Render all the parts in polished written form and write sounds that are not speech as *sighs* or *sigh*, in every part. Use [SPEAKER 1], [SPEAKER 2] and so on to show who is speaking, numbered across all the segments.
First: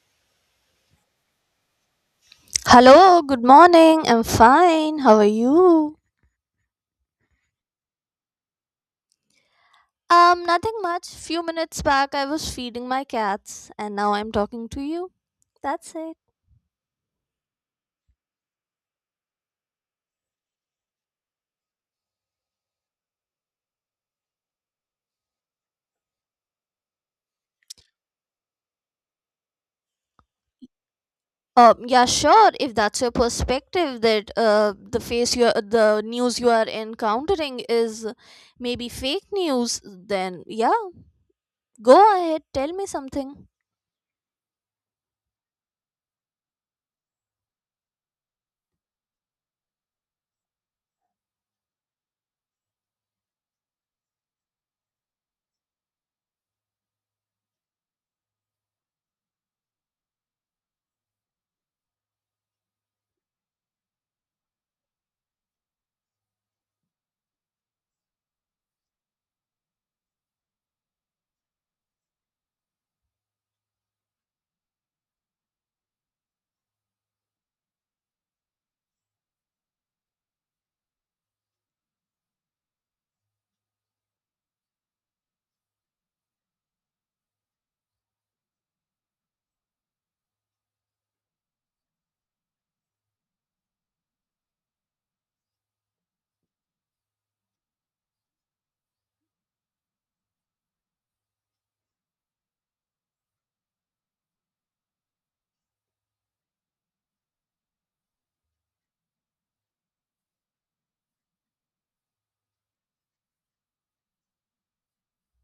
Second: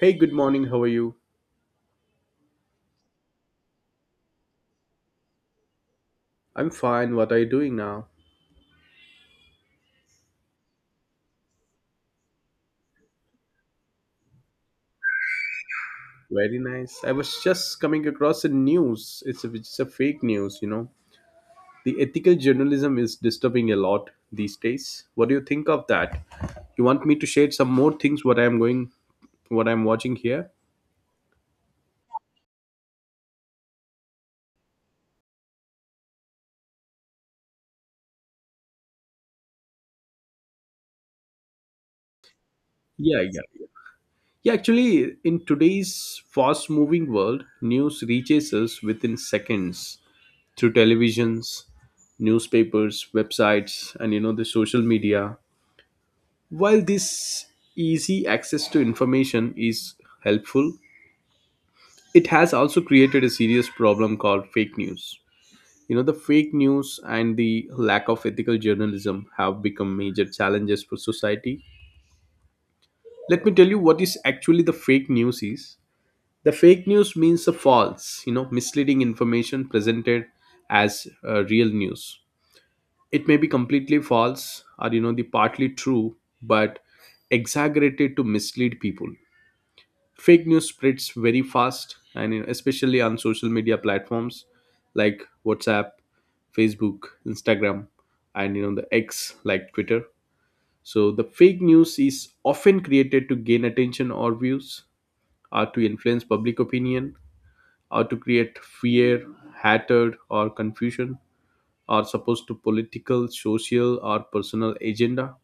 [SPEAKER 1] Hey, good morning. How are you?
[SPEAKER 2] Hello, good morning. I'm fine. How are you?
[SPEAKER 1] I'm fine. What are you doing now?
[SPEAKER 2] Nothing much. Few minutes back, I was feeding my cats, and now I'm talking to you. That's it.
[SPEAKER 1] Very nice. I was just coming across a news. It's a fake news, you know. The ethical journalism is disturbing a lot these days. What do you think of that? You want me to share some more things what I'm going what I'm watching here?
[SPEAKER 2] Yeah, sure. If that's your perspective, that the face you, are the news you are encountering is maybe fake news, then yeah, go ahead. Tell me
[SPEAKER 1] Yeah, yeah.
[SPEAKER 2] something.
[SPEAKER 1] Yeah, actually, in today's fast moving world, news reaches us within seconds through televisions, newspapers, websites, and you know, the social media. While this easy access to information is helpful, it has also created a serious problem called fake news. You know, the fake news and the lack of ethical journalism have become major challenges for society. Let me tell you what is actually the fake news is. The fake news means the false, you know, misleading information presented as real news. It may be completely false or, you know, the partly true, but exaggerated to mislead people. Fake news spreads very fast and you know, especially on social media platforms like WhatsApp, Facebook, Instagram, and you know the X like Twitter. So the fake news is often created to gain attention or views, or to influence public opinion, or to create fear, hatred, or confusion, or supposed to political, social, or personal agenda.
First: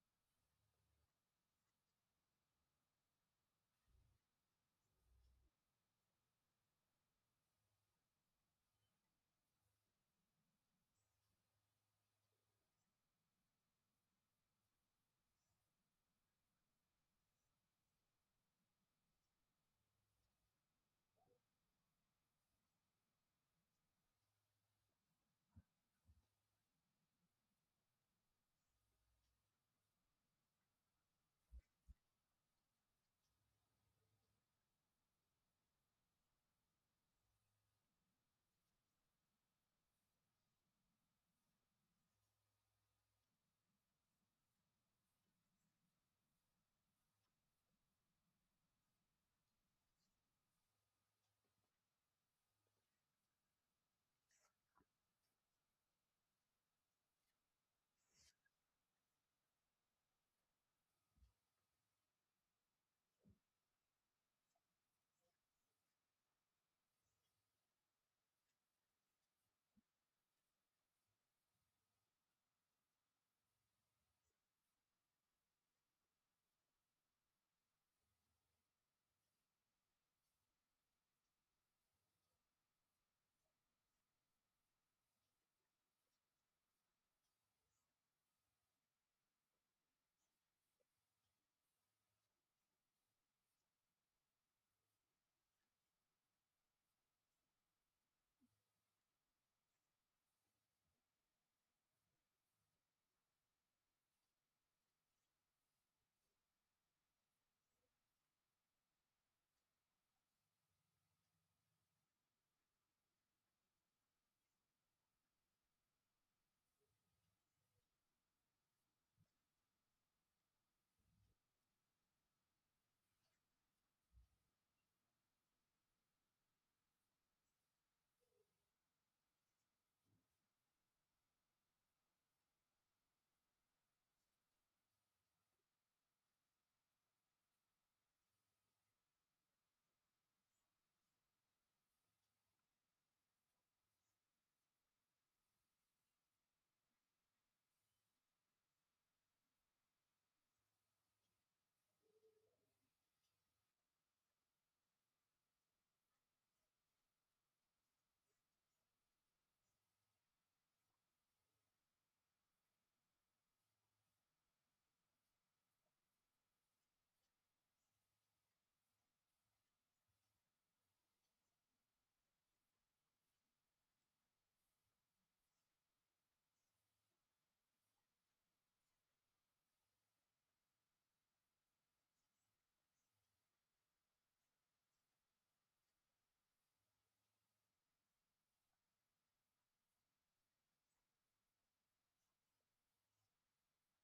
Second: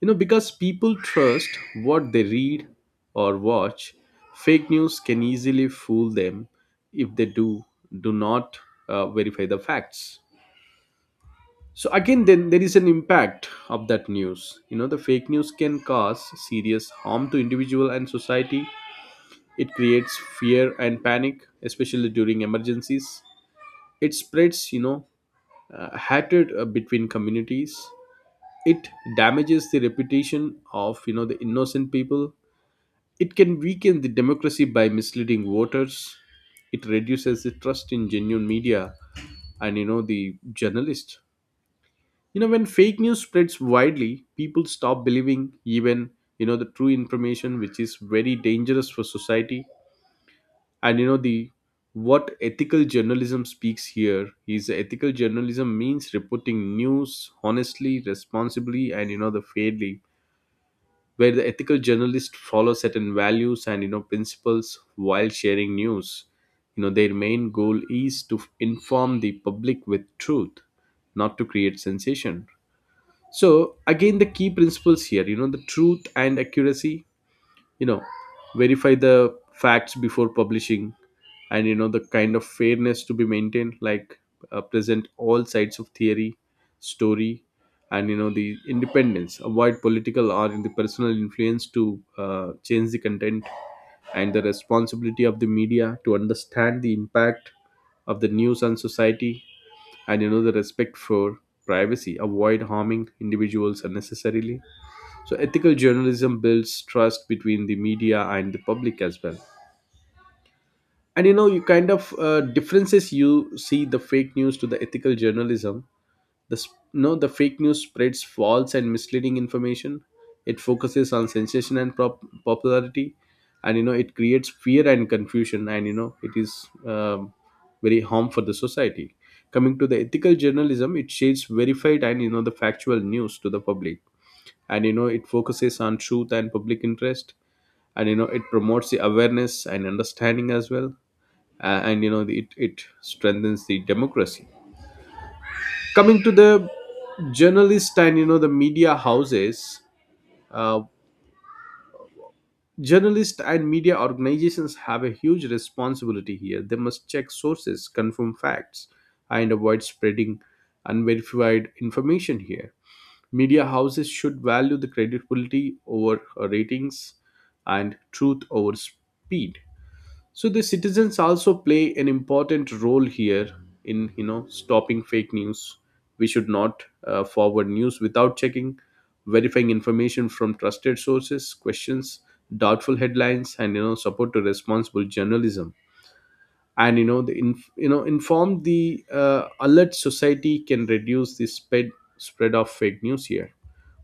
[SPEAKER 1] You know, because people trust what they read or watch, fake news can easily fool them if they do not verify the facts. So again, then there is an impact of that news. You know, the fake news can cause serious harm to individual and society. It creates fear and panic, especially during emergencies. It spreads, you know, hatred between communities. It damages the reputation of, you know, the innocent people. It can weaken the democracy by misleading voters. It reduces the trust in genuine media and you know the journalists. You know, when fake news spreads widely, people stop believing even you know the true information, which is very dangerous for society. And you know the what ethical journalism speaks here is ethical journalism means reporting news honestly, responsibly, and you know the fairly, where the ethical journalists follow certain values and you know principles while sharing news. You know, their main goal is to inform the public with truth, not to create sensation. So again, the key principles here, you know, the truth and accuracy, you know, verify the facts before publishing, and you know the kind of fairness to be maintained, like present all sides of theory story, and you know the independence, avoid political or in the personal influence to change the content, and the responsibility of the media to understand the impact of the news on society, and you know the respect for privacy, avoid harming individuals unnecessarily. So ethical journalism builds trust between the media and the public as well. And you know, you kind of differences you see the fake news to the ethical journalism. You know, the fake news spreads false and misleading information. It focuses on sensation and popularity, and you know it creates fear and confusion, and you know it is very harm for the society. Coming to the ethical journalism, it shades verified and you know the factual news to the public, and you know it focuses on truth and public interest, and you know it promotes the awareness and understanding as well, and you know it strengthens the democracy. Coming to the journalists and you know the media houses, uh, journalists and media organizations have a huge responsibility here. They must check sources, confirm facts, and avoid spreading unverified information here. Media houses should value the credibility over ratings and truth over speed. So the citizens also play an important role here in you know stopping fake news. We should not forward news without checking, verifying information from trusted sources, questions doubtful headlines, and you know support to responsible journalism, and you know you know informed the alert society can reduce the spread of fake news here.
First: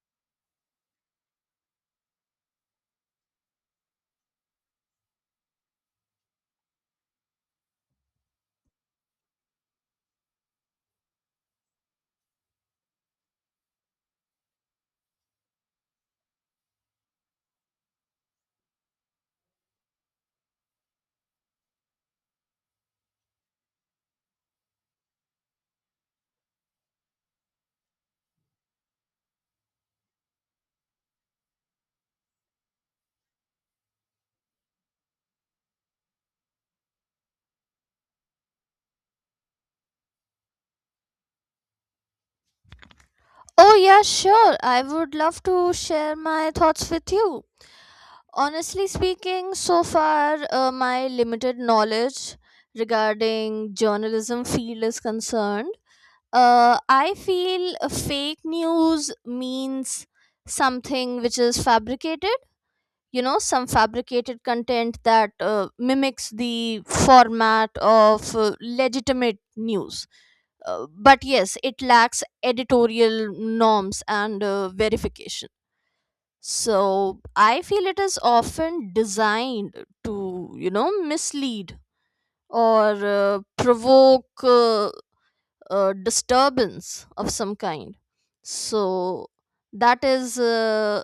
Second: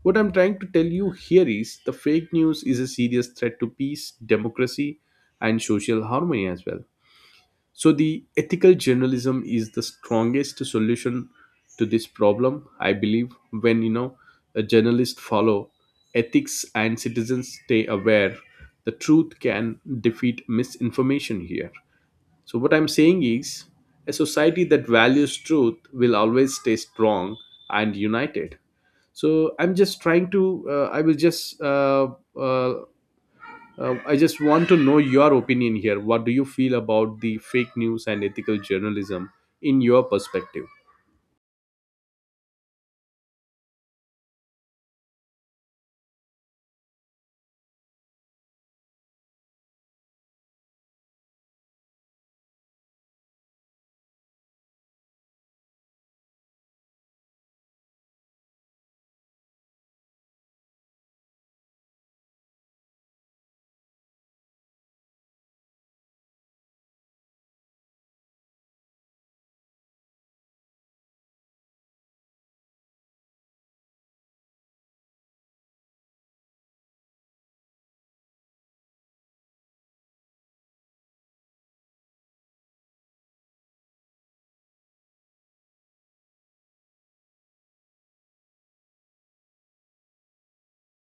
[SPEAKER 1] What I'm trying to tell you here is the fake news is a serious threat to peace, democracy, and social harmony as well. So the ethical journalism is the strongest solution to this problem, I believe. When you know a journalist follow ethics and citizens stay aware, the truth can defeat misinformation here. So, what I'm saying is, a society that values truth will always stay strong and united. So, I'm just trying to, I will just, uh, I just want to know your opinion here. What do you feel about the fake news and ethical journalism in your perspective?
[SPEAKER 2] Oh yeah, sure. I would love to share my thoughts with you. Honestly speaking, so far my limited knowledge regarding journalism field is concerned. I feel fake news means something which is fabricated. You know, some fabricated content that mimics the format of legitimate news. But yes, it lacks editorial norms and verification. So I feel it is often designed to, you know, mislead or provoke disturbance of some kind. So that is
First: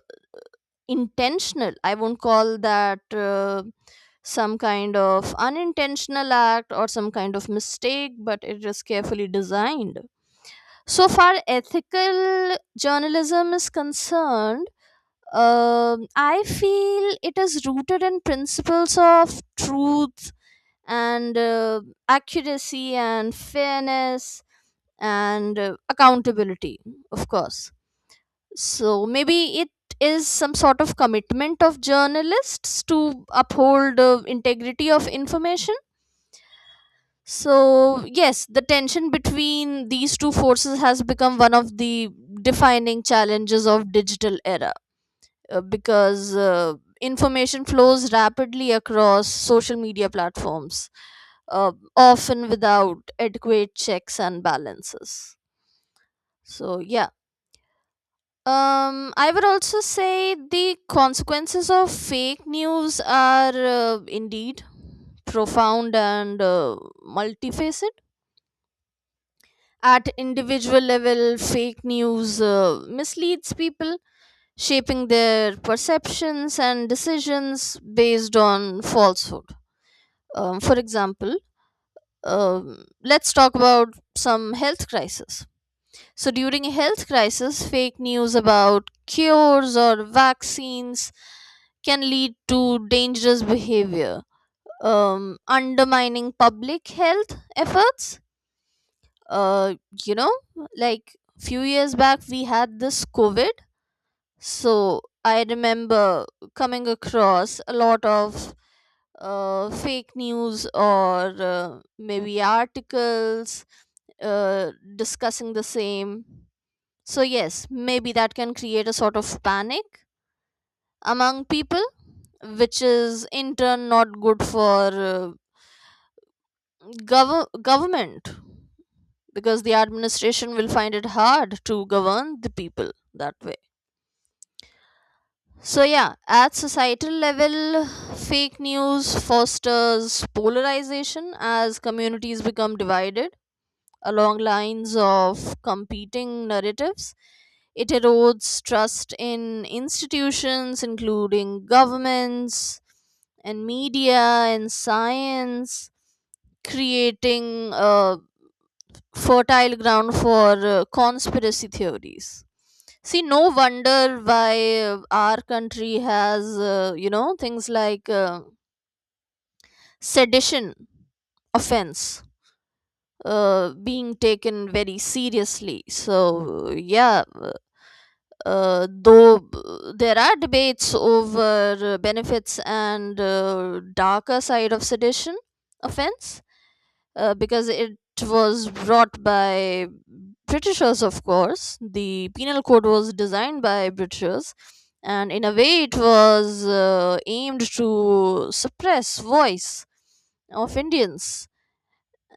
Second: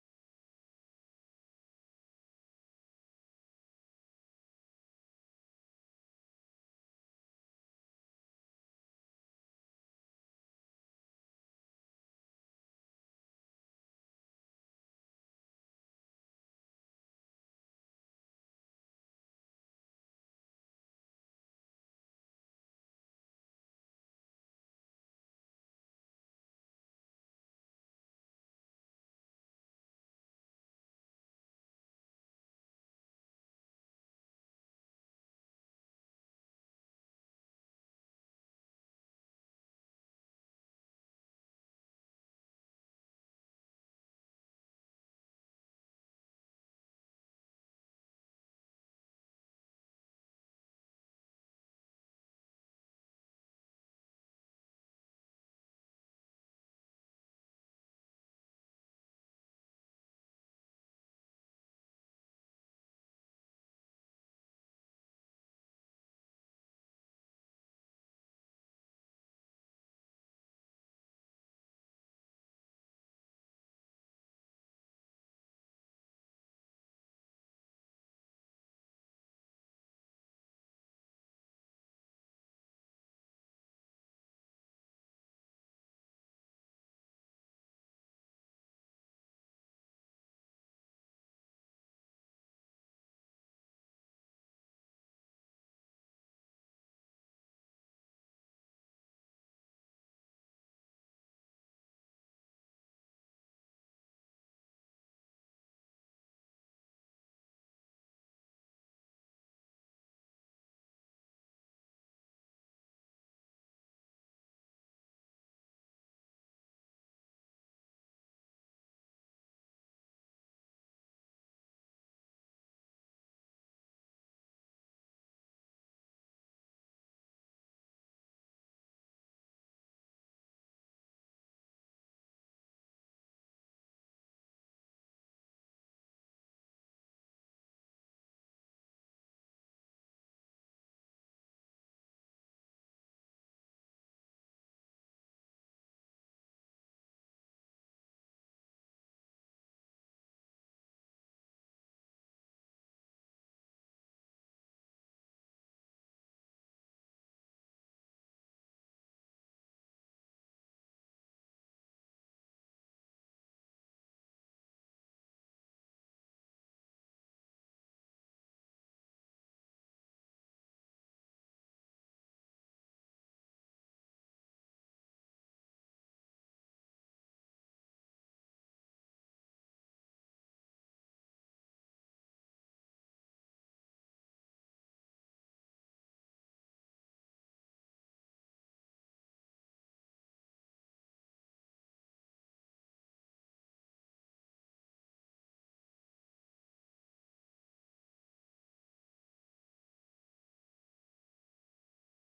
[SPEAKER 2] intentional. I won't call that some kind of unintentional act or some kind of mistake, but it is carefully designed. So far, ethical journalism is concerned, I feel it is rooted in principles of truth and accuracy and fairness and accountability, of course. So maybe it is some sort of commitment of journalists to uphold integrity of information. So yes, the tension between these two forces has become one of the defining challenges of digital era. Because information flows rapidly across social media platforms, often without adequate checks and balances. So, yeah. I would also say the consequences of fake news are indeed profound and multifaceted. At individual level, fake news misleads people, shaping their perceptions and decisions based on falsehood. For example, let's talk about some health crisis. So, during a health crisis, fake news about cures or vaccines can lead to dangerous behavior, undermining public health efforts. Uh, you know, like few years back, we had this COVID. So I remember coming across a lot of fake news or maybe articles uh, discussing the same. So, yes, maybe that can create a sort of panic among people, which is in turn not good for government, because the administration will find it hard to govern the people that way. So, yeah, at societal level, fake news fosters polarization as communities become divided along lines of competing narratives. It erodes trust in institutions, including governments and media and science, creating a fertile ground for conspiracy theories. See, no wonder why our country has, you know, things like sedition offense being taken very seriously. So, yeah, though there are debates over benefits and darker side of sedition offense, because it was brought by Britishers, of course. The penal code was designed by Britishers, and in a way, it was aimed to suppress voice of Indians.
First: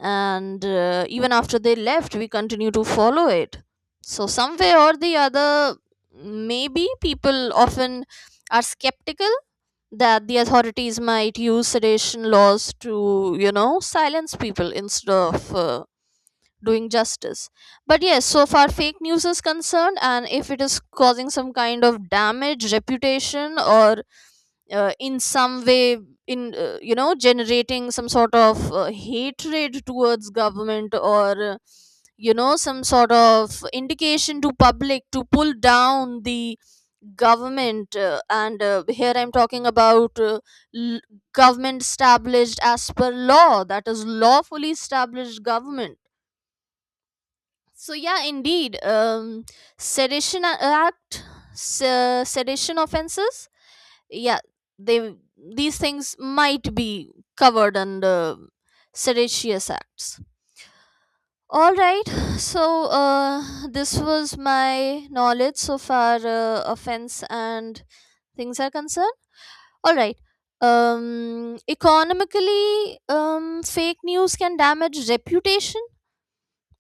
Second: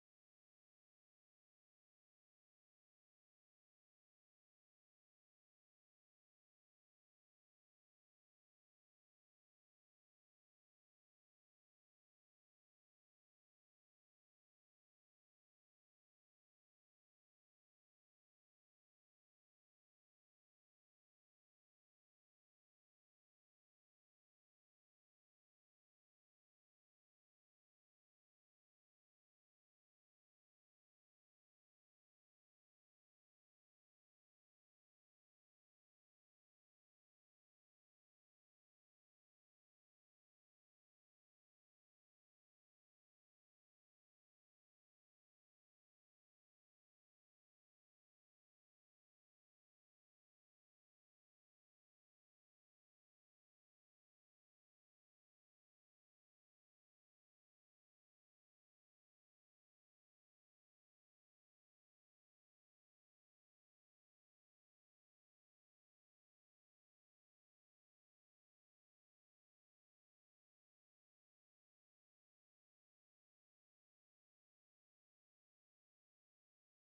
[SPEAKER 2] And even after they left, we continue to follow it. So, some way or the other, maybe people often are skeptical that the authorities might use sedition laws to, you know, silence people instead of doing justice. But yes, so far fake news is concerned, and if it is causing some kind of damage, reputation, or in some way, in you know, generating some sort of hatred towards government, or you know, some sort of indication to public to pull down the government, and here I'm talking about l- government established as per law, that is lawfully established government. So yeah, indeed, act, sedition offenses. Yeah, they, these things might be covered under seditious acts. All right, so this was my knowledge so far offense and things are concerned. All right, economically, fake news can damage reputation,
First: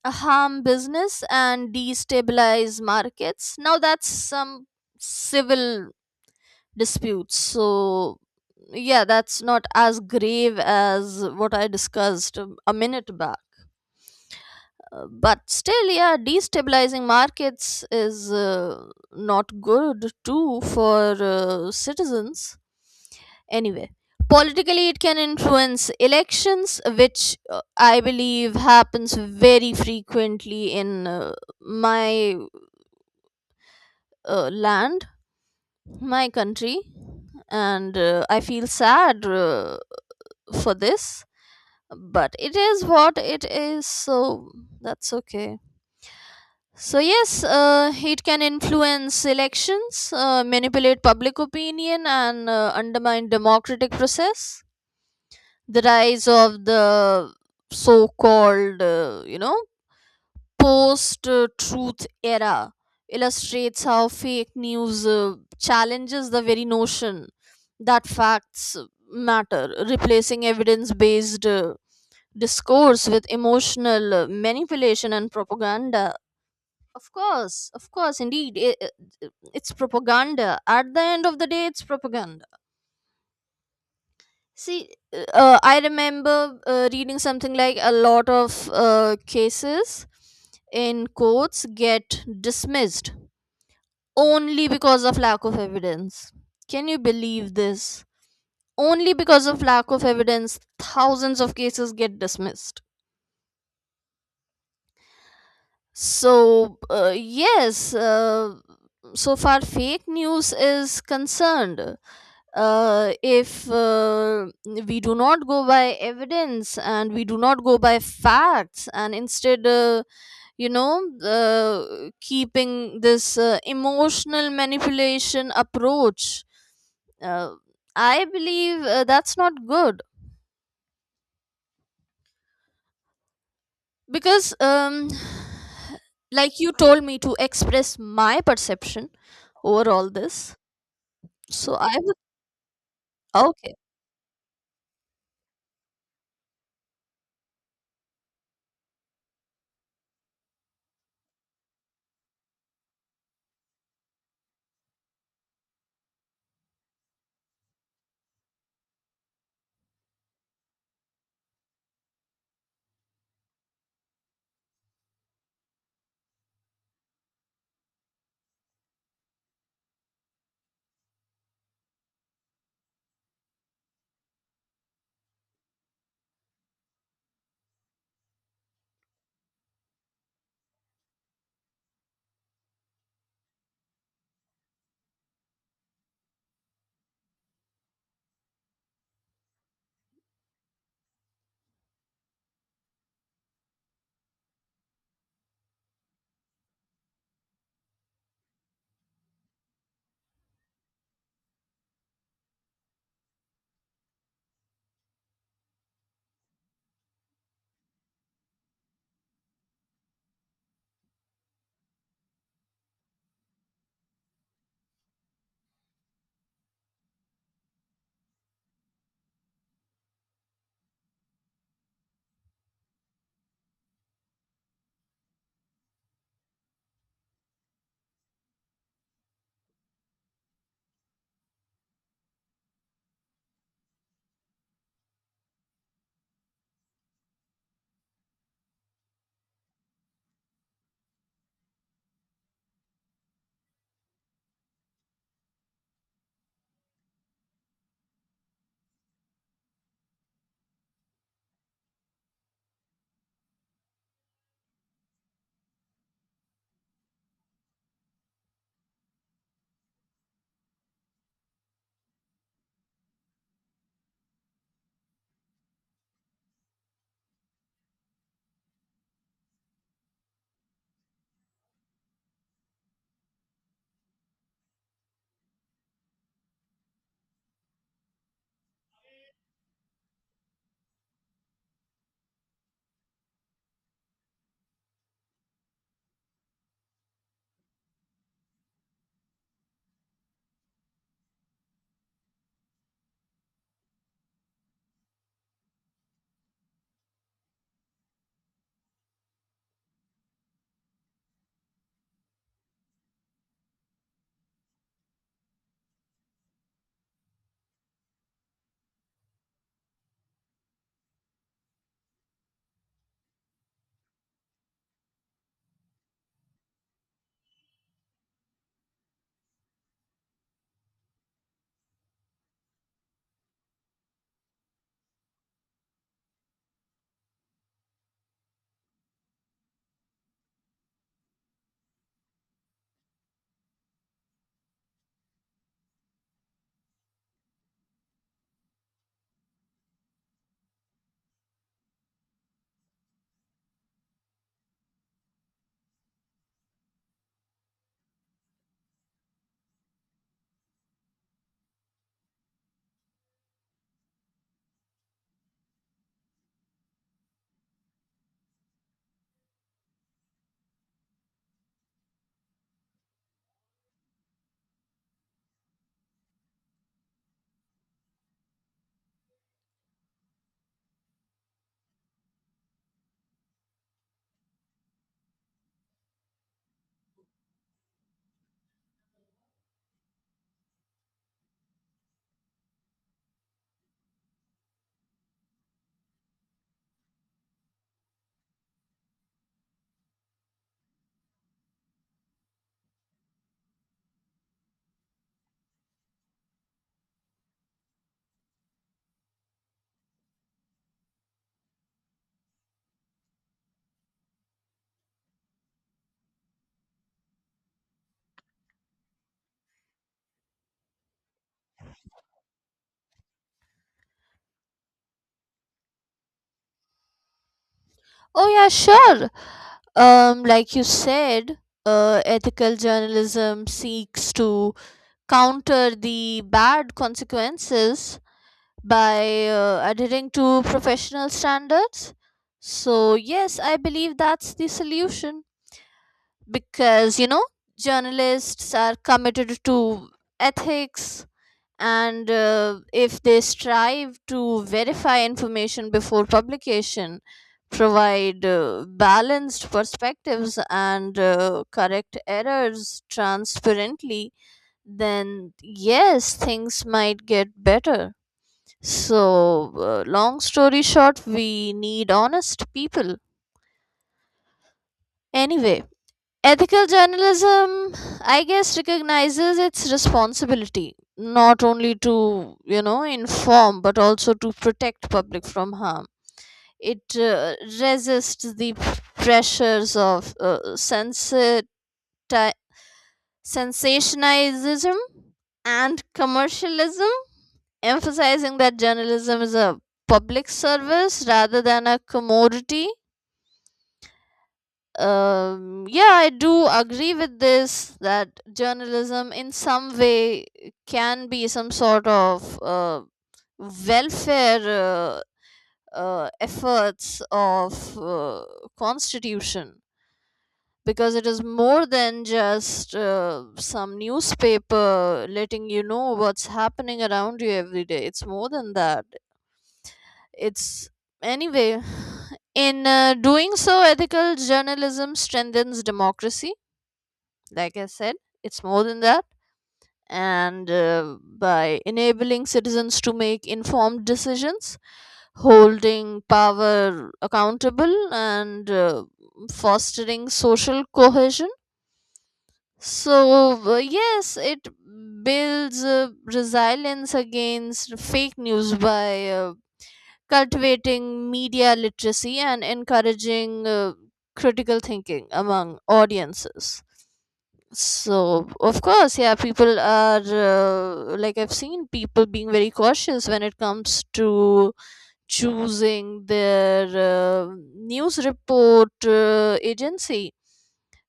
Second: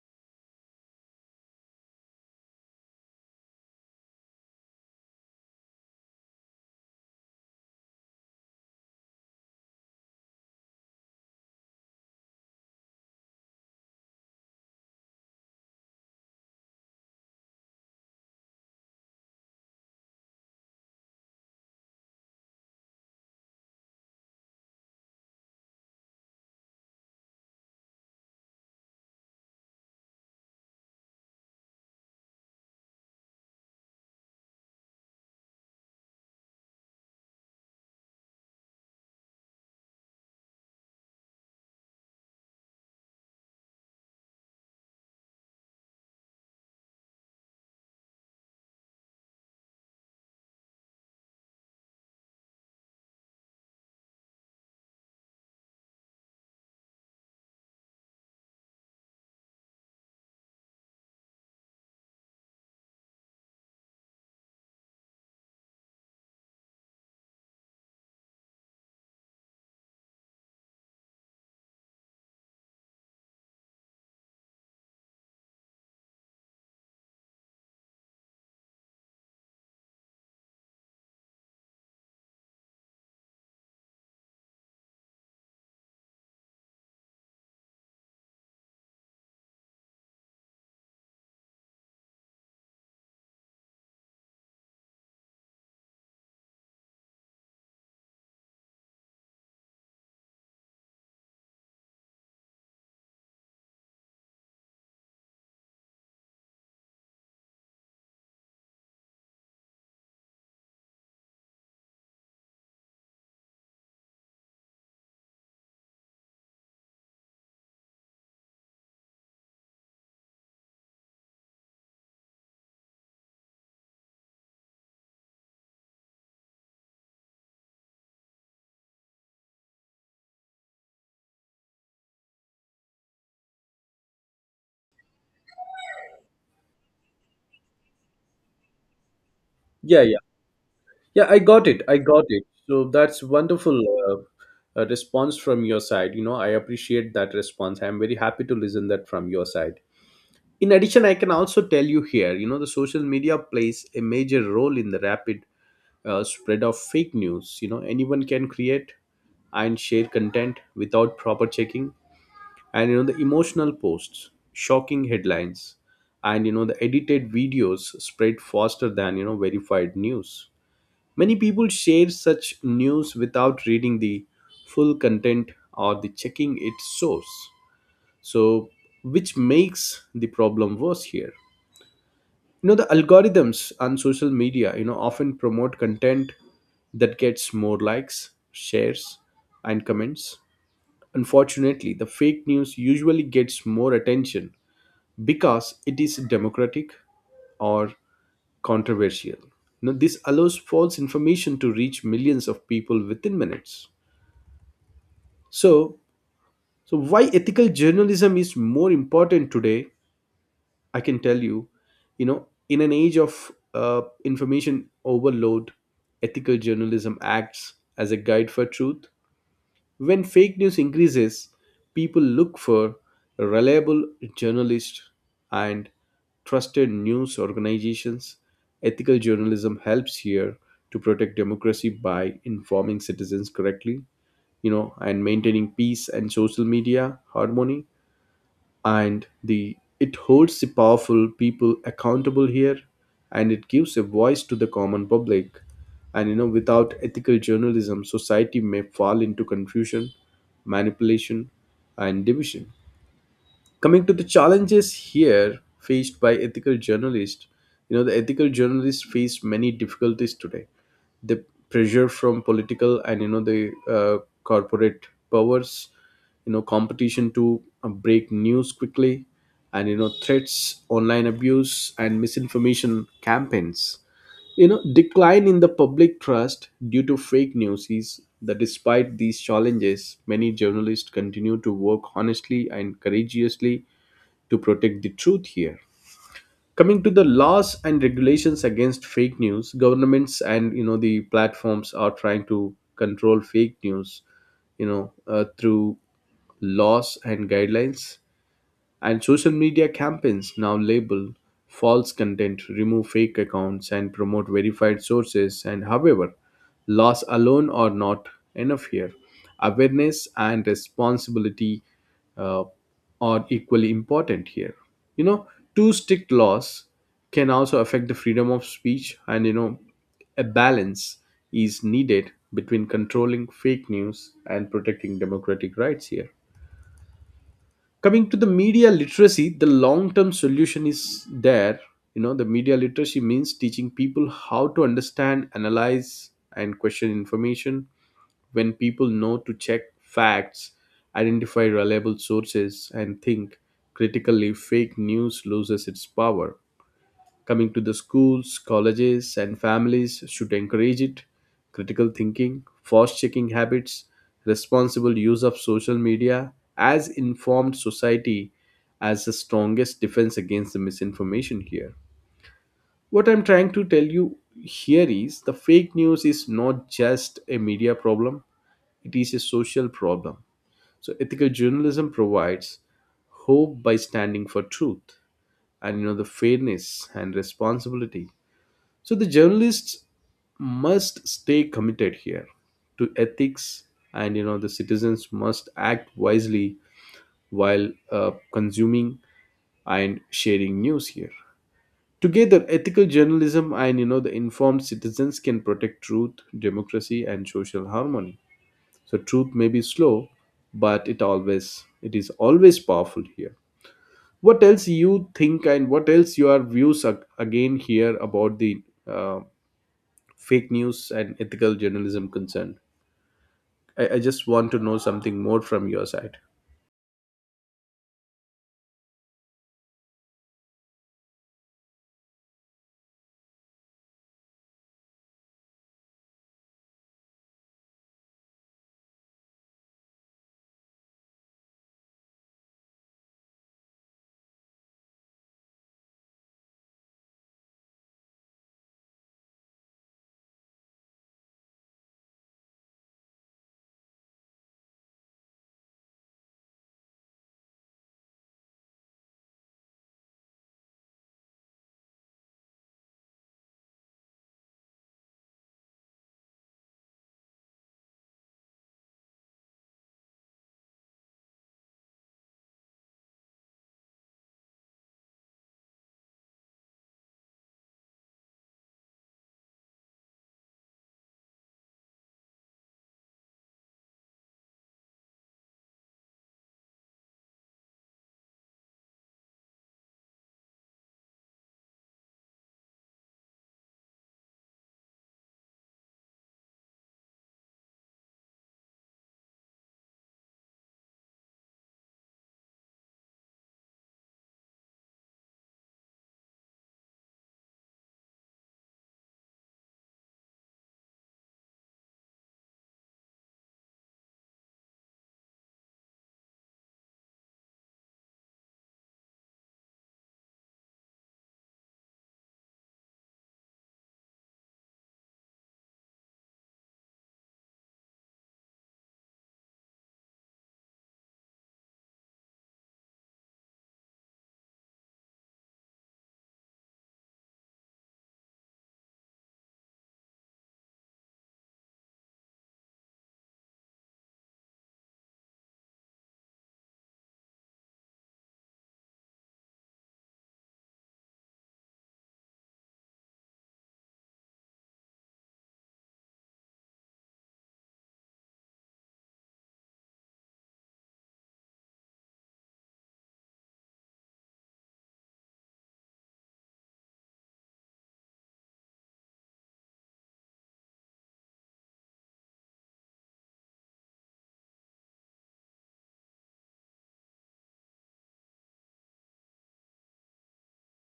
[SPEAKER 2] harm business, and destabilize markets. Now that's some civil disputes. So yeah, that's not as grave as what I discussed a minute back. But still, yeah, destabilizing markets is not good too for citizens. Anyway, politically it can influence elections, which I believe happens very frequently in my land, my country, and I feel sad for this, but it is what it is, so that's okay. So, yes, it can influence elections, manipulate public opinion, and undermine democratic process. The rise of the so-called, post-truth era illustrates how fake news challenges the very notion that facts matter, replacing evidence-based discourse with emotional manipulation and propaganda. Of course, indeed. I- it's propaganda. At the end of the day, it's propaganda. See, I remember reading something, like a lot of cases in courts get dismissed only because of lack of evidence. Can you believe this? Only because of lack of evidence, thousands of cases get dismissed. So, yes, so far fake news is concerned, if we do not go by evidence and we do not go by facts, and instead, keeping this emotional manipulation approach, uh, I believe that's not good because, like you told me to express my perception over
[SPEAKER 1] Yeah,
[SPEAKER 2] all
[SPEAKER 1] yeah,
[SPEAKER 2] this,
[SPEAKER 1] yeah. I got
[SPEAKER 2] so
[SPEAKER 1] it.
[SPEAKER 2] I
[SPEAKER 1] I
[SPEAKER 2] would,
[SPEAKER 1] got it. So that's
[SPEAKER 2] okay.
[SPEAKER 1] wonderful response from your side. You know, I appreciate that response. I'm very happy to listen that from your side. In addition, I can also tell you here, you know, the social media plays a major role in the rapid spread of fake news. You know, anyone can create and share content without proper checking, and you know the emotional posts, shocking headlines, and you know the edited videos spread faster than you know verified news. Many people share such news without reading the full content or the checking its source, so which makes the problem worse here. You know the algorithms on social media you know often promote content that gets more likes, shares, and comments. Unfortunately, the fake news usually gets more attention because it is democratic or controversial. Now, this allows false information to reach millions of people within minutes. So, so why ethical journalism is more important today, I can tell you, you know, in an age of information overload, ethical journalism acts as a guide for truth. When fake news increases, people look for reliable journalists and trusted news organizations. Ethical journalism helps here to protect democracy by informing citizens correctly, you know, and maintaining peace and social media harmony, and the it holds the powerful people accountable here, and it gives a voice to the common public. And you know, without ethical journalism, society may fall into confusion, manipulation, and division. Coming to the challenges here faced by ethical journalists, you know the ethical journalists face many difficulties today. The pressure from political and you know the uh, corporate powers, you know competition to break news quickly, and you know threats, online abuse, and misinformation campaigns, you know decline in the public trust due to fake news is that, despite these challenges, many journalists continue to work honestly and courageously to protect the truth here. Coming to the laws and regulations against fake news, governments and you know the platforms are trying to control fake news, you know through laws and guidelines, and social media campaigns now label false content, remove fake accounts, and promote verified sources. And however, laws alone are not enough here. Awareness and responsibility uh, are equally important here. You know, too strict laws can also affect the freedom of speech, and you know, a balance is needed between controlling fake news and protecting democratic rights here. Coming to the media literacy, the long term solution is there. You know the media literacy means teaching people how to understand, analyze, and question information. When people know to check facts, identify reliable sources, and think critically, fake news loses its power. Coming to the schools, colleges, and families should encourage it. Critical thinking, fact checking habits, responsible use of social media, as informed society as the strongest defense against the misinformation here. What I'm trying to tell you here is the fake news is not just a media problem, it is a social problem. So ethical journalism provides hope by standing for truth and you know the fairness and responsibility. So the journalists must stay committed here to ethics, and you know the citizens must act wisely while consuming and sharing news here. Together, ethical journalism and you know the informed citizens can protect truth, democracy, and social harmony. So truth may be slow, but it is always powerful here. What else you think and what else your views again here about the uh, fake news and ethical journalism concerned? I just want to know something more from your side.
[SPEAKER 2] Oh yeah, sure. Like you said, ethical journalism seeks to counter the bad consequences by adhering to professional standards. So yes, I believe that's the solution, because you know, journalists are committed to ethics, and if they strive to verify information before publication, provide balanced perspectives, and correct errors transparently, then yes, things might get better. So long story short, we need honest people anyway. Ethical journalism, I guess, recognizes its responsibility not only to, you know, inform but also to protect public from harm. It resists the pressures of sensati- sensationalism and commercialism, emphasizing that journalism is a public service rather than a commodity. Yeah, I do agree with this, that journalism, in some way, can be some sort of welfare uh, efforts of constitution, because it is more than just some newspaper letting you know what's happening around you every day. It's more than that. It's anyway. *sighs* In doing so, ethical journalism strengthens democracy. Like I said, it's more than that. And by enabling citizens to make informed decisions, holding power accountable, and fostering social cohesion. So, yes, it builds resilience against fake news by cultivating media literacy and encouraging critical thinking among audiences. So, of course, yeah, people are like I've seen people being very cautious when it comes to choosing their news report agency.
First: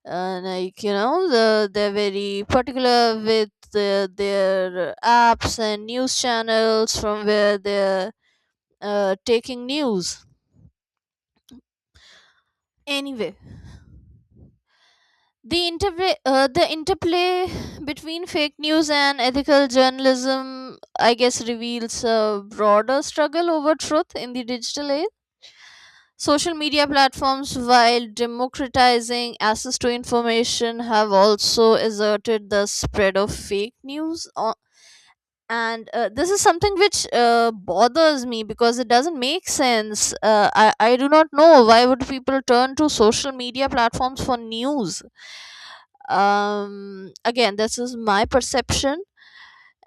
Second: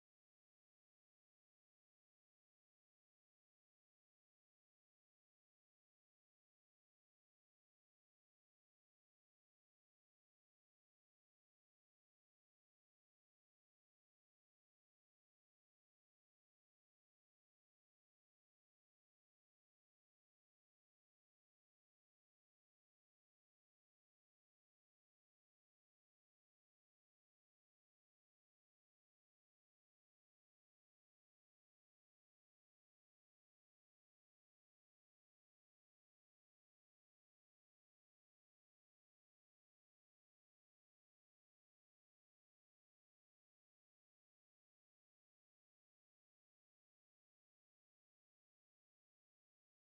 [SPEAKER 2] Like, you know, they're very particular with their apps and news channels from where they're taking news. Anyway. The interplay *sighs* between fake news and ethical journalism, I guess, reveals a broader struggle over truth in the digital age. Social media platforms, while democratizing access to information, have also asserted the spread of fake news. O- and This is something which bothers me, because it doesn't make sense. I do not know why would people turn to social media platforms for news. Again, this is my perception,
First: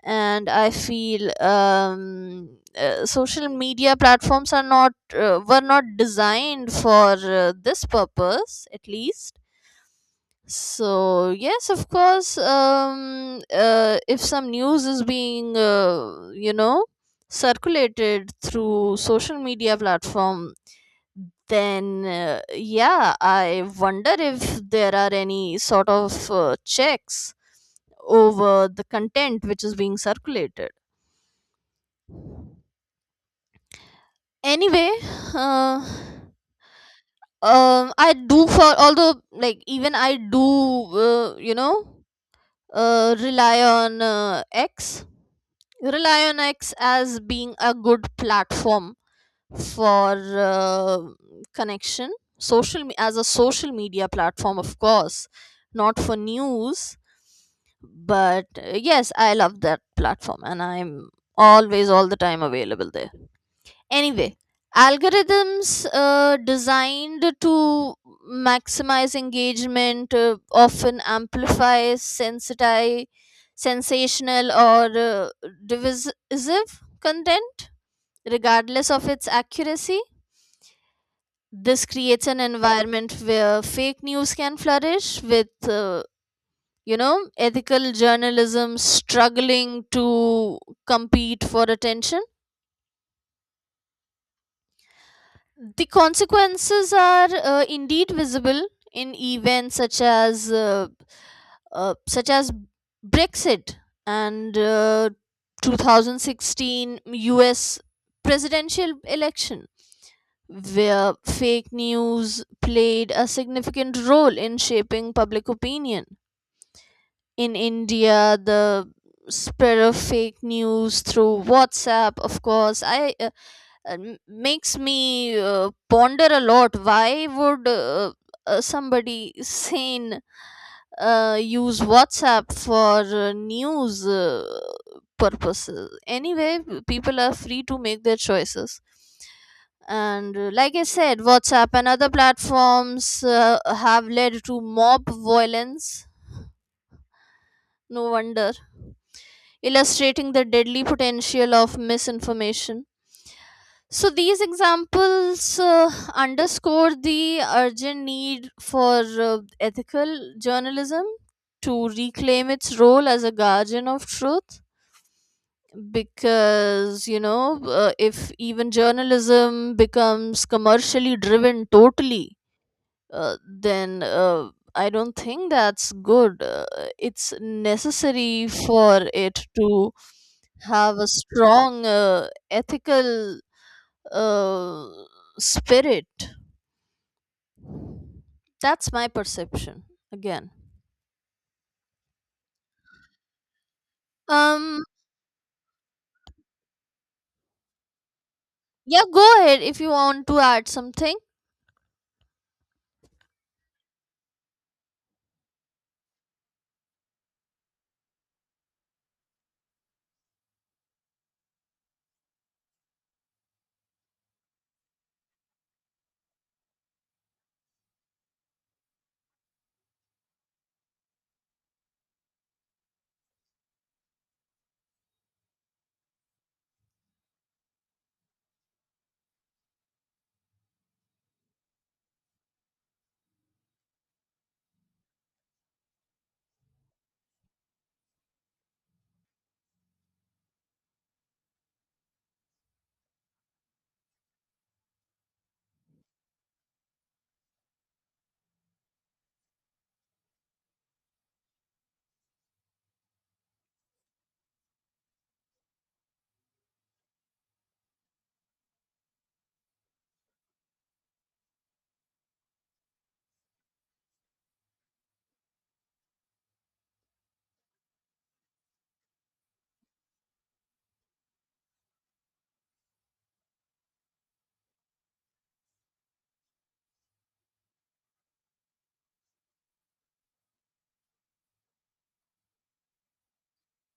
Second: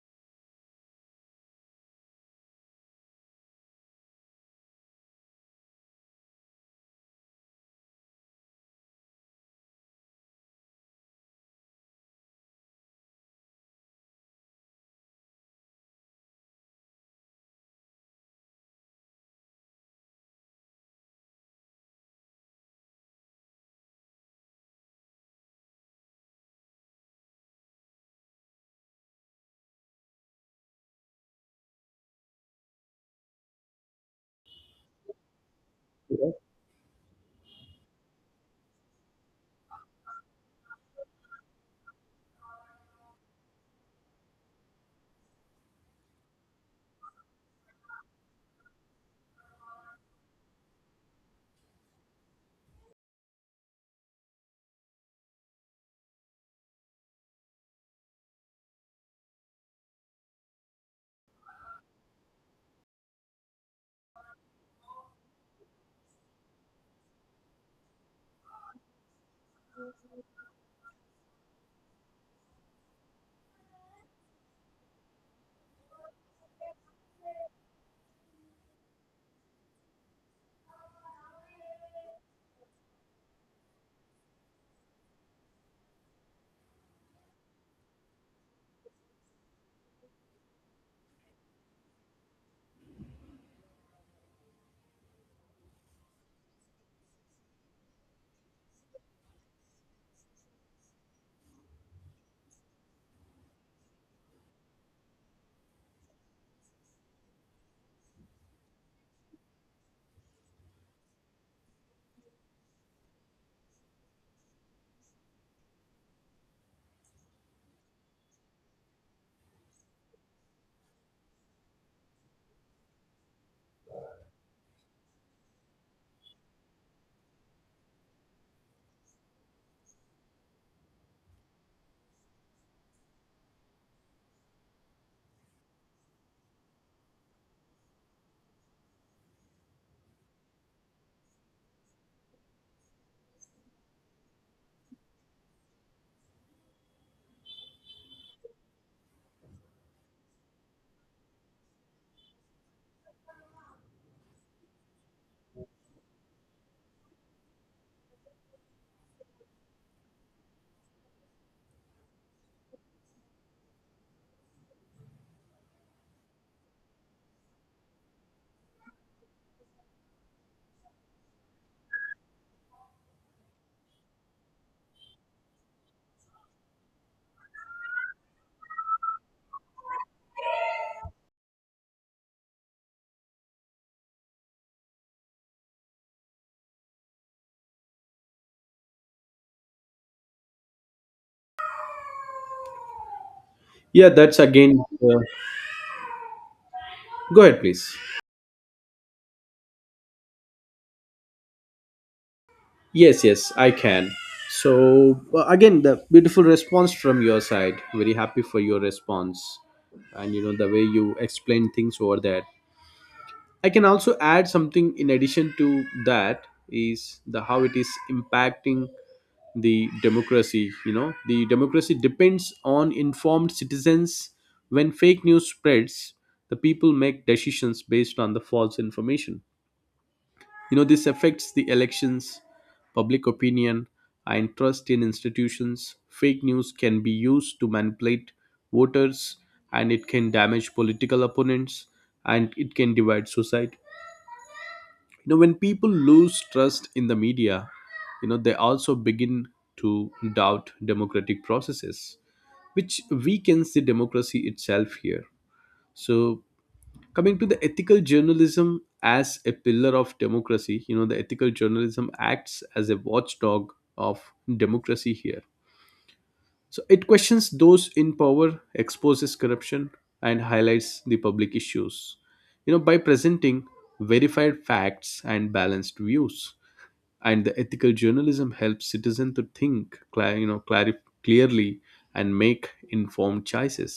[SPEAKER 2] and I feel, social media platforms are not were not designed for this purpose, at least. So yes, of course, if some news is being you know, circulated through social media platform, then uh, yeah, I wonder if there are any sort of checks over the content which is being circulated. Anyway, uh, I do for, although, like even I do, uh, you know rely on x rely on x as being a good platform for uh, connection, as a social media platform, of course, not for news. But yes, I love that platform and I'm always, all the time available there. Anyway, algorithms designed to maximize engagement often amplify sensitize sensational or divisive content, regardless of its accuracy. This creates an environment where fake news can flourish, with you know, ethical journalism struggling to compete for attention. The consequences are indeed visible in events such as Brexit and 2016 US presidential election, where fake news played a significant role in shaping public opinion. In India, the spread of fake news through WhatsApp, of course, makes me ponder a lot. Why would somebody sane use WhatsApp for news purposes? Anyway, people are free to make their choices, and like I said, WhatsApp and other platforms have led to mob violence, no wonder, illustrating the deadly potential of misinformation. So these examples underscore the urgent need for ethical journalism to reclaim its role as a guardian of truth, because you know, if even journalism becomes commercially driven totally, then I don't think that's good. It's necessary for it to have a strong ethical uh, spirit. That's my perception again.
[SPEAKER 1] Yeah, that's again.
[SPEAKER 2] Um,
[SPEAKER 1] Uh, Go ahead, please.
[SPEAKER 2] yeah, go ahead if you want to add something.
[SPEAKER 1] Yes, yes, I can. So again, the beautiful response from your side. Very happy for your response, and you know the way you explain things over there. I can also add something in addition to that is the how it is impacting the democracy. You know the democracy depends on informed citizens. When fake news spreads, the people make decisions based on the false information. You know, this affects the elections, public opinion, and trust in institutions. Fake news can be used to manipulate voters, and it can damage political opponents, and it can divide society. You know, when people lose trust in the media, you know they also begin to doubt democratic processes, which weakens the democracy itself here. So coming to the ethical journalism as a pillar of democracy, you know the ethical journalism acts as a watchdog of democracy here. So it questions those in power, exposes corruption, and highlights the public issues. You know, by presenting verified facts and balanced views, and the ethical journalism helps citizens to think you know clearly and make informed choices.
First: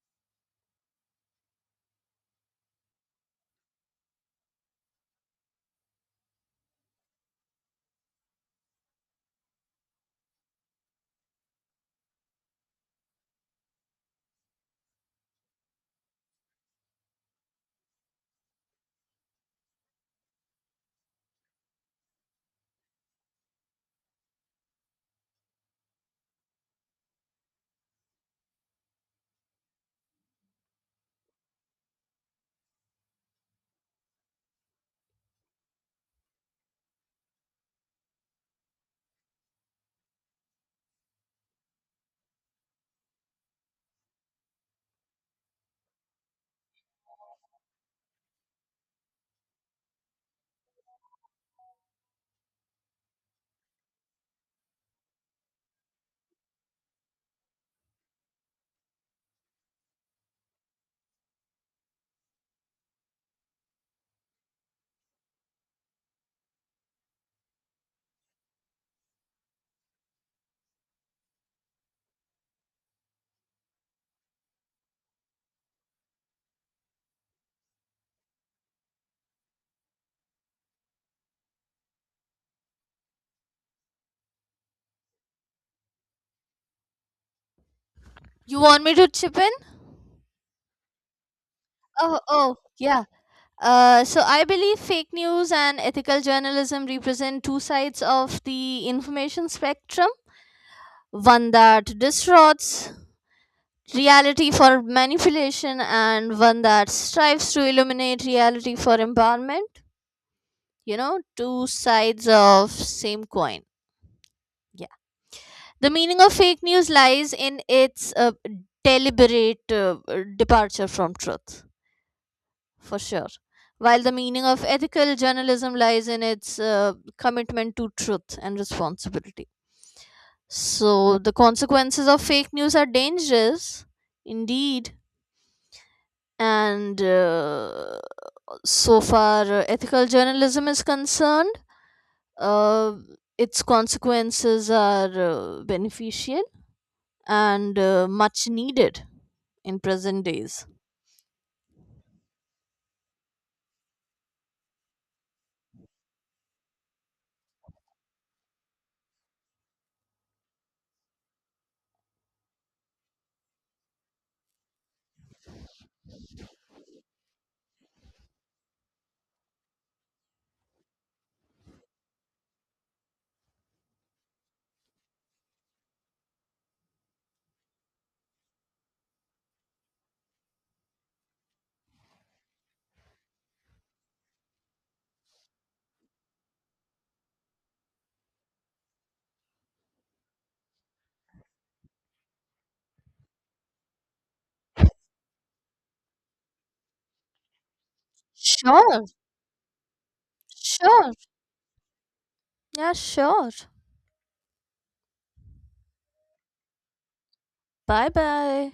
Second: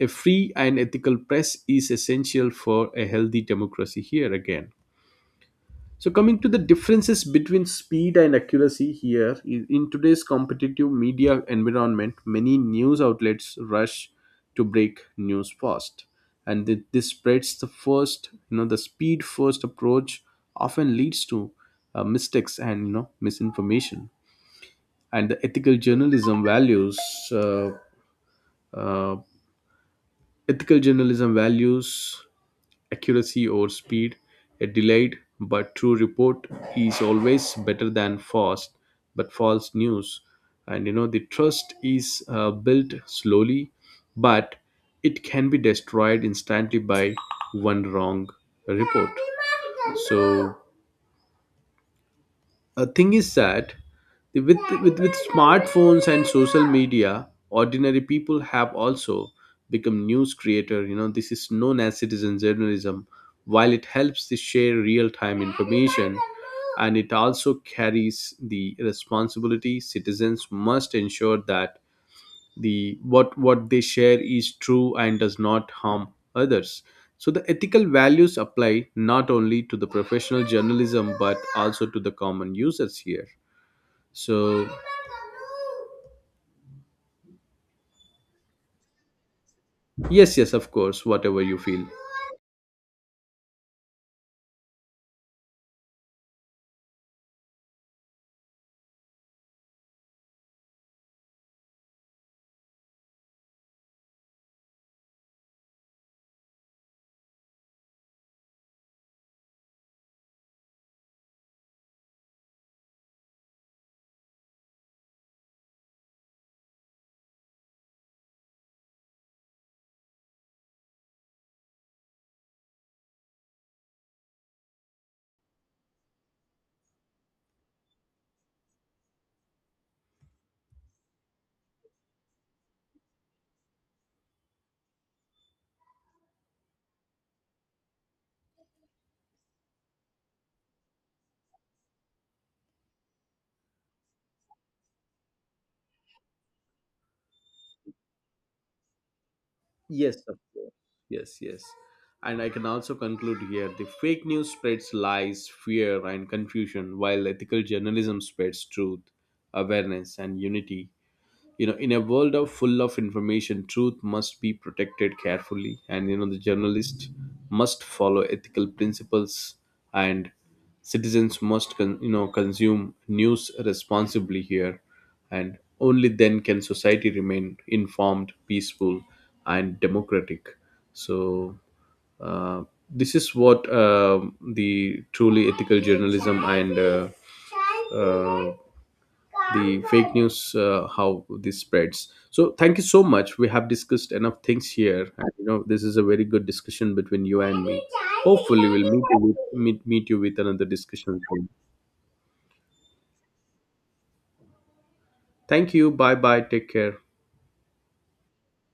[SPEAKER 1] A free and ethical press is essential for a healthy democracy here again. So coming to the differences between speed and accuracy here, in today's competitive media environment, many news outlets rush to break news fast, and this spreads the first, you know, the speed first approach often leads to mistakes and you know misinformation. And the uh, uh, ethical journalism values accuracy or speed. A delayed but true report is always better than fast but false news. And you know, the trust is built slowly, but it can be destroyed instantly by one wrong report. So, a thing is that with, with smartphones and social media, ordinary people have also become news creator. You know, this is known as citizen journalism. While it helps to share real time information, and it also carries the responsibility, citizens must ensure that the what they share is true and does not harm others. So the ethical values apply not only to the professional journalism but also to the common users here. So
[SPEAKER 2] You want me to chip in?
[SPEAKER 1] yes, yes, of course, whatever you feel.
[SPEAKER 2] Oh, oh, yeah. So I believe fake news and ethical journalism represent two sides of the information spectrum. One that distorts reality for manipulation and one that strives to illuminate reality for empowerment. You know, two sides of same coin. Yeah, the meaning of fake news lies in its deliberate departure from truth, for sure, while the meaning of ethical journalism lies in its commitment to truth and responsibility. So the consequences of fake news are dangerous, indeed, and so far ethical journalism is concerned, uh, its consequences are beneficial and much needed in
[SPEAKER 1] Yes,
[SPEAKER 2] present
[SPEAKER 1] of
[SPEAKER 2] days.
[SPEAKER 1] course. Yes, yes. And I can also conclude here, the fake news spreads lies, fear, and confusion, while ethical journalism spreads truth, awareness, and unity. You know, in a world of full of information, truth must be protected carefully, and you know the journalist must follow ethical principles, and citizens must you know consume news responsibly here, and only then can society remain informed, peaceful, and democratic. So uh, this is what the truly ethical journalism and uh, the fake news how this spreads. So thank you so much. We have discussed enough things here, and you know this is a very good discussion between you and me. Hopefully we'll meet
[SPEAKER 2] Sure.
[SPEAKER 1] you with, meet you with another
[SPEAKER 2] Sure.
[SPEAKER 1] discussion soon.
[SPEAKER 2] Yeah, sure.
[SPEAKER 1] Thank you. Bye bye, take care.
[SPEAKER 2] Bye bye.